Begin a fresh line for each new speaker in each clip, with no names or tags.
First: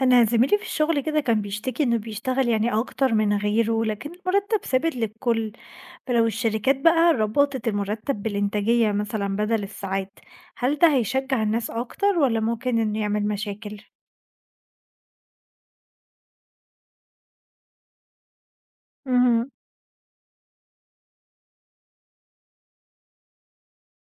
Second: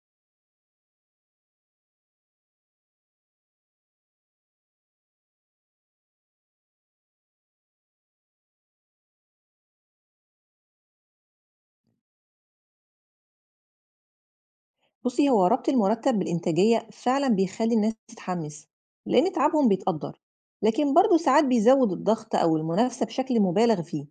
أنا زميلي في الشغل كده كان بيشتكي إنه بيشتغل يعني أكتر من غيره، لكن المرتب ثابت للكل. فلو الشركات بقى ربطت المرتب بالإنتاجية مثلا بدل الساعات، هل ده هيشجع الناس أكتر ولا ممكن إنه يعمل مشاكل؟
بُصّي، هو ربط المرتب بالإنتاجية فعلًا بيخلّي الناس تتحمس، لإن
مهم.
تعبهم بيتقدّر، لكن برضه ساعات بيزوّد الضغط أو المنافسة بشكل مبالغ فيه،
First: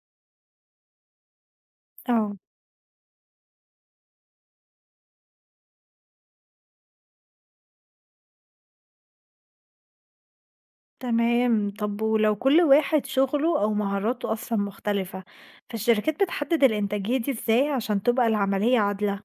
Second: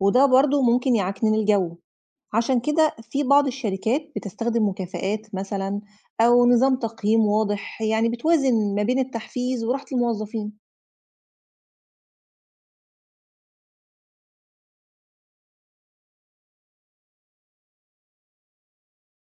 وده برضه ممكن يعكنن الجو،
اه.
عشان كده في بعض الشركات بتستخدم مكافآت مثلًا أو نظام تقييم واضح، يعني بتوازن ما بين التحفيز وراحة الموظفين.
تمام، طب ولو كل واحد شغله أو مهاراته أصلا مختلفة، فالشركات بتحدد الإنتاجية دي إزاي عشان تبقى العملية عادلة؟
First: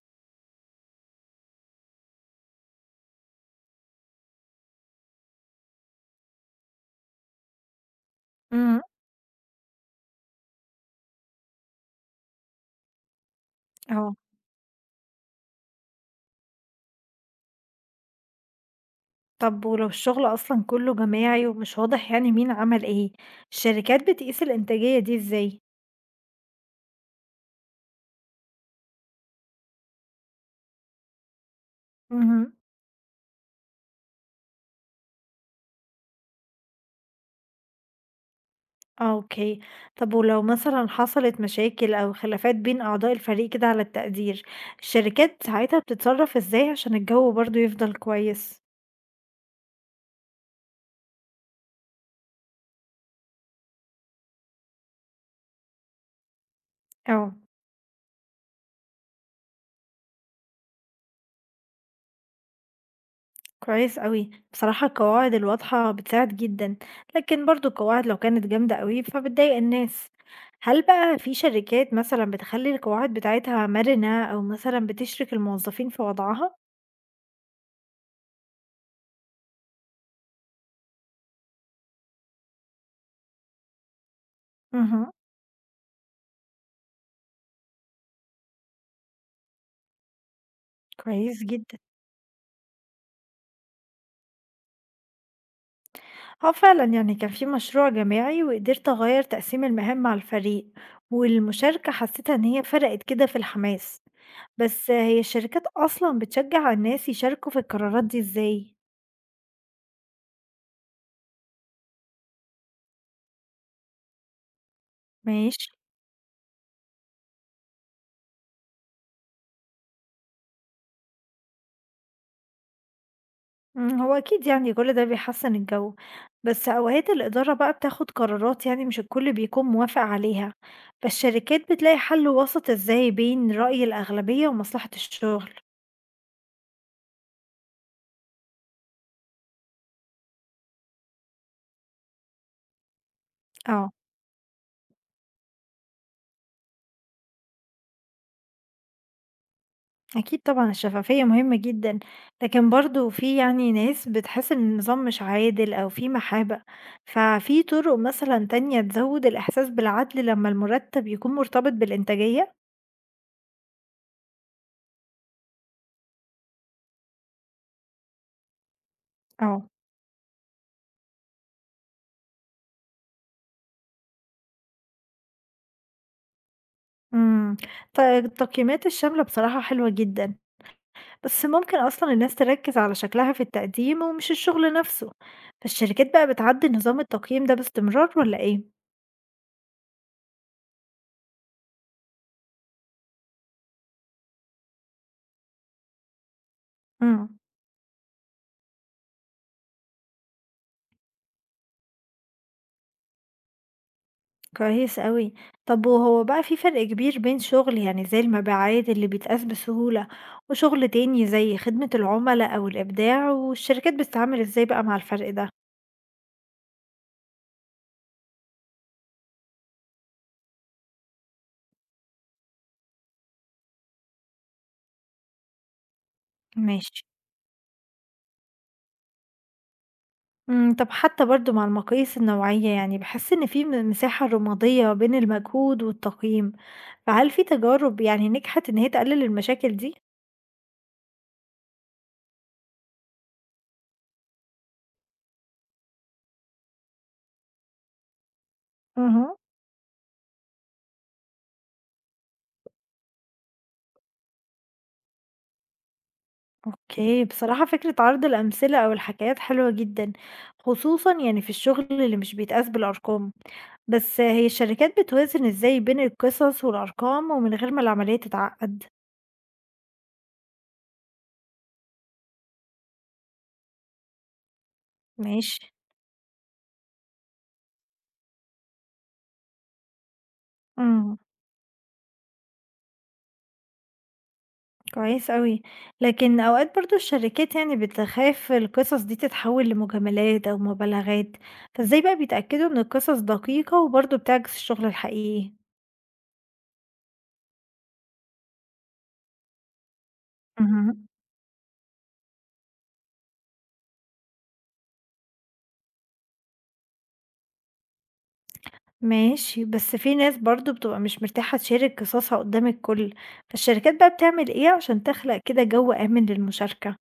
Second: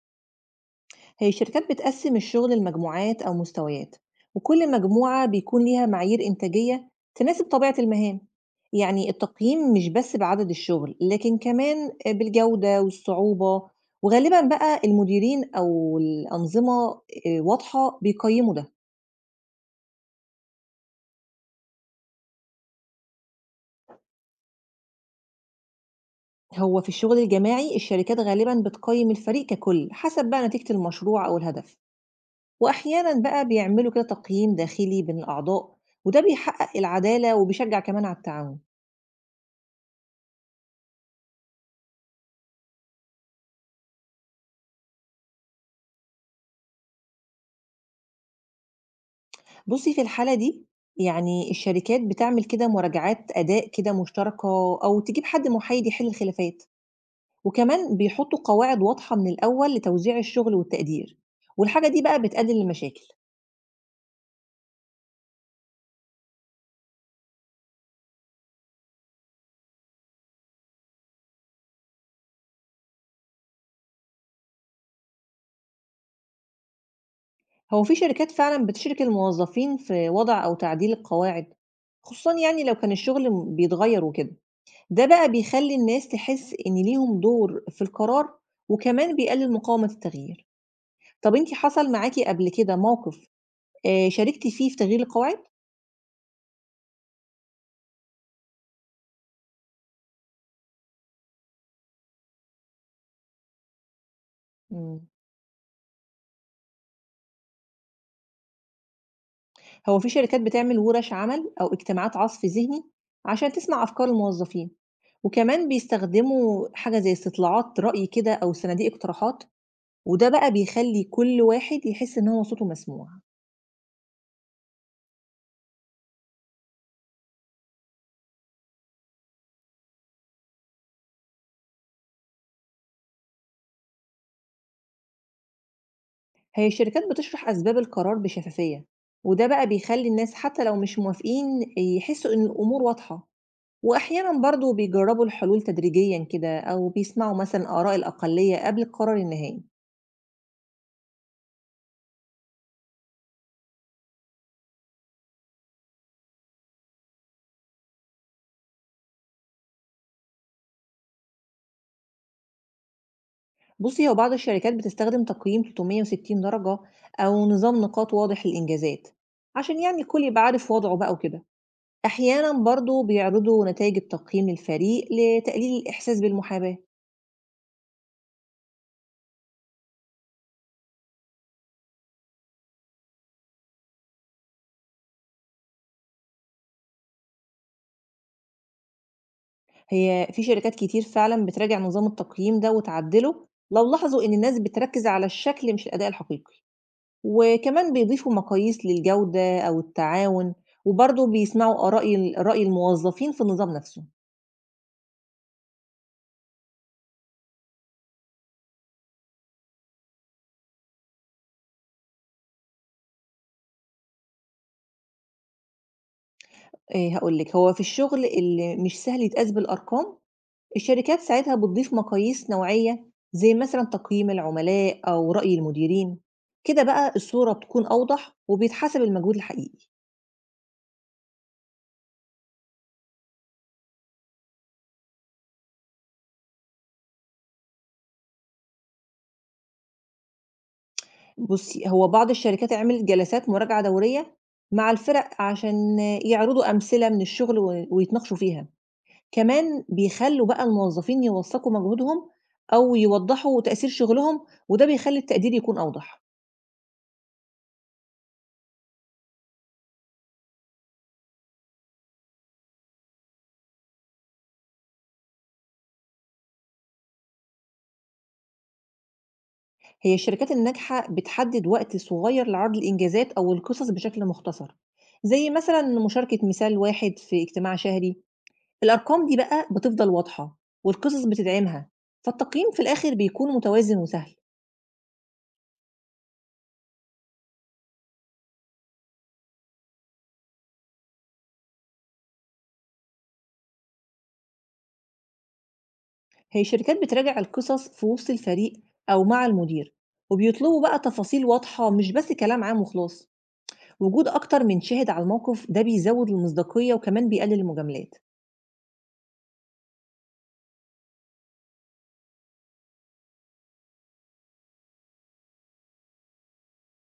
هي الشركات بتقسم الشغل لمجموعات أو مستويات وكل مجموعة بيكون ليها معايير إنتاجية تناسب طبيعة المهام،
مم.
يعني التقييم مش بس بعدد الشغل لكن كمان بالجودة والصعوبة،
اه.
وغالبا بقى المديرين أو الأنظمة واضحة بيقيموا ده.
طب ولو الشغل أصلا كله جماعي ومش واضح يعني مين عمل ايه، الشركات بتقيس الإنتاجية دي ازاي؟
هو في الشغل الجماعي الشركات غالبا بتقيم الفريق ككل حسب بقى نتيجة المشروع أو الهدف،
مهم.
وأحيانا بقى بيعملوا كده تقييم داخلي بين الأعضاء، وده بيحقق العدالة وبيشجع كمان على التعاون.
اه، اوكي. طب ولو مثلا حصلت مشاكل أو خلافات بين أعضاء الفريق كده على التقدير، الشركات ساعتها بتتصرف ازاي عشان الجو برضو يفضل كويس؟
بُصّي في الحالة دي، يعني الشركات بتعمل كده مراجعات أداء كده مشتركة أو تجيب حد محايد يحل الخلافات،
اه.
وكمان بيحطوا قواعد واضحة من الأول لتوزيع الشغل والتقدير، والحاجة دي بقى بتقلل المشاكل.
كويس أوي، بصراحة القواعد الواضحة بتساعد جدًا، لكن برضه القواعد لو كانت جامدة أوي فبتضايق الناس. هل بقى في شركات مثلًا بتخلّي القواعد بتاعتها مرنة أو مثلًا بتشرك الموظفين في وضعها؟
هو في شركات فعلًا بتشرك الموظفين في وضع أو تعديل القواعد، خصوصًا يعني لو كان الشغل بيتغير وكده، ده
اهم.
بقى بيخلّي الناس تحس إن ليهم دور في القرار، وكمان بيقلل مقاومة التغيير. طَب
كويس
أنتِ
جدًا.
حصل معاكِ قبل كده موقف شاركتِ فيه في تغيير القواعد؟
آه فعلًا يعني كان في مشروع جماعي وقدرت أغيّر تقسيم المهام مع الفريق، والمشاركة حسيتها إن هي فرقت كده في الحماس. بس
إمم.
هي الشركات أصلًا بتشجع الناس يشاركوا في القرارات دي إزاي؟
هو في شركات بتعمل وِرَش عمل أو اجتماعات عَصْف ذِهني عشان تسمع أفكار الموظفين،
ماشي.
وكمان بيستخدموا حاجة زي استطلاعات رأي كده أو صناديق اقتراحات، وده بقى بيخلّي كل واحد يحس إن هو صوته مسموع.
إمم، هو أكيد يعني كل ده بيحسّن الجو، بس أوقات الإدارة بقى بتاخد قرارات يعني مش الكل بيكون موافق عليها، فالشركات بتلاقي حل وسط إزاي بين رأي الأغلبية ومصلحة الشغل؟
هي الشركات بتشرح أسباب القرار بشفافية، وده بقى بيخلّي الناس حتى لو مش موافقين يحسوا إن الأمور واضحة،
آه،
وأحيانًا برضه بيجرّبوا الحلول تدريجيًا كده أو بيسمعوا مثلًا آراء الأقلية قبل القرار النهائي.
أكيد طبعًا الشفافية مهمة جدًا، لكن برضه في يعني ناس بتحس إن النظام مش عادل أو فيه محابة، ففي طرق مثلًا تانية تزوّد الإحساس بالعدل لمّا المرتب يكون مرتبط بالإنتاجية؟
بُصّي، هو بعض الشركات بتستخدم تقييم 360 درجة أو نظام نقاط واضح للإنجازات،
آه.
عشان يعني الكل يبقى عارف وضعه بقى وكده. أحيانًا برضه بيعرضوا نتايج التقييم للفريق لتقليل الإحساس بالمحاباة.
إمم. التقييمات الشاملة بصراحة حلوة جدًا، بس ممكن أصلا الناس تركز على شكلها في التقديم ومش الشغل نفسه، فالشركات بقى بتعدل نظام التقييم ده باستمرار ولا ايه؟
هي في شركات كتير فعلًا بتراجع نظام التقييم ده وتعدله لو لاحظوا إن الناس بتركز على الشكل مش الأداء الحقيقي.
امم.
وكمان بيضيفوا مقاييس للجودة أو التعاون، وبرضه بيسمعوا آراء رأي الموظفين في النظام نفسه.
كويس قوي. طب وهو بقى في فرق كبير بين شغل يعني زي المبيعات اللي بيتقاس بسهولة وشغل تاني زي خدمة العملاء أو الإبداع، والشركات بتتعامل ازاي بقى مع الفرق ده؟
هاقول لِك، هو في الشغل اللي مش سهل يتقاس بالأرقام، الشركات ساعتها بتضيف مقاييس نوعية، زي مثلًا تقييم العملاء أو رأي المديرين، كده
ماشي.
بقى الصورة بتكون أوضح وبيتحسب المجهود الحقيقي.
امم. طب حتى برضو مع المقاييس النوعية يعني بحس إن في مساحة رمادية بين المجهود والتقييم، فهل في تجارب يعني نجحت إن هي تقلل المشاكل دي؟
بُصّي، هو بعض الشركات عملت جلسات مراجعة دورية مع الفرق عشان يعرضوا أمثلة من الشغل و ويتناقشوا فيها.
اها.
كمان بيخلّوا بقى الموظفين يوثقوا مجهودهم أو يوضحوا تأثير شغلهم، وده بيخلّي التقدير يكون أوضح.
اوكي، بصراحة فكرة عرض الأمثلة أو الحكايات حلوة جدا، خصوصا يعني في الشغل اللي مش بيتقاس بالأرقام. بس هي الشركات بتوازن ازاي بين القصص والأرقام ومن غير ما العملية تتعقد؟
هي الشركات الناجحة بتحدد وقت صغير لعرض الإنجازات أو القصص بشكل مختصر، زي
ماشي.
مثلا مشاركة مثال واحد في اجتماع شهري. الأرقام دي بقى بتفضل واضحة
امم.
والقصص بتدعمها، فالتقييم في الآخر بيكون متوازن وسهل.
كويس قوي. لكن أوقات برضو الشركات يعني بتخاف القصص دي تتحول لمجاملات أو مبالغات، فازاي بقى بيتأكدوا إن القصص دقيقة وبرضو بتعكس الشغل الحقيقي؟
هي الشركات بتراجع القصص في وسط الفريق أو مع المدير وبيطلبوا بقى
مهم.
تفاصيل واضحة مش بس كلام عام وخلاص. وجود أكتر من شاهد على الموقف ده بيزود المصداقية وكمان بيقلل المجاملات.
ماشي، بس في ناس برضه بتبقى مش مرتاحة تشارك قصصها قدّام الكل، فالشركات بقى بتعمل إيه عشان تخلق كده جو آمن للمشاركة؟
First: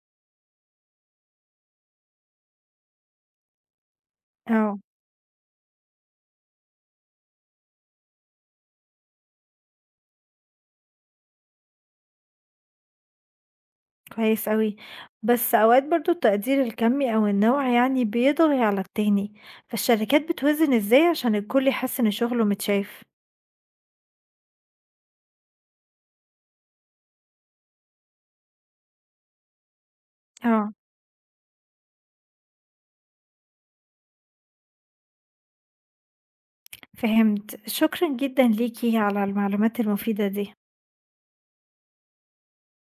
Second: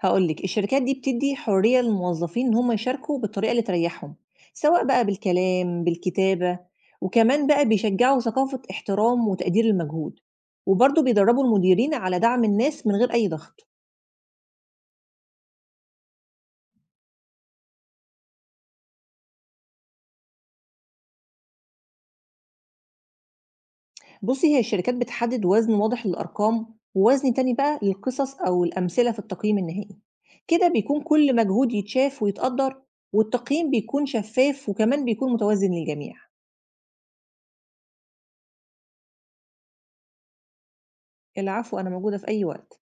هاقول لِك، الشركات دي بتدّي حرية للموظفين إن هم يشاركوا بالطريقة اللي تريّحهم،
آه.
سواء بقى بالكلام، بالكتابة، وكمان بقى بيشجّعوا ثقافة احترام وتقدير المجهود، وبرضه بيدرّبوا المديرين على دعم الناس من غير أي ضغط.
كويس أوي، بس أوقات برضه التقدير الكمي أو النوع يعني بيطغي على التاني، فالشركات بتوازن إزاي عشان الكل يحس إن شغله متشاف؟
بُصّي، هي الشركات بتحدد وزن واضح للأرقام، ووزن تاني بقى للقصص أو الأمثلة في التقييم النهائي. كده
آه.
بيكون كل مجهود يتشاف ويتقدّر، والتقييم بيكون شفّاف وكمان بيكون متوازن للجميع.
فهمت، شكرًا جدًا ليكِ على المعلومات المفيدة دي.
العفو، أنا موجودة في أي وقت.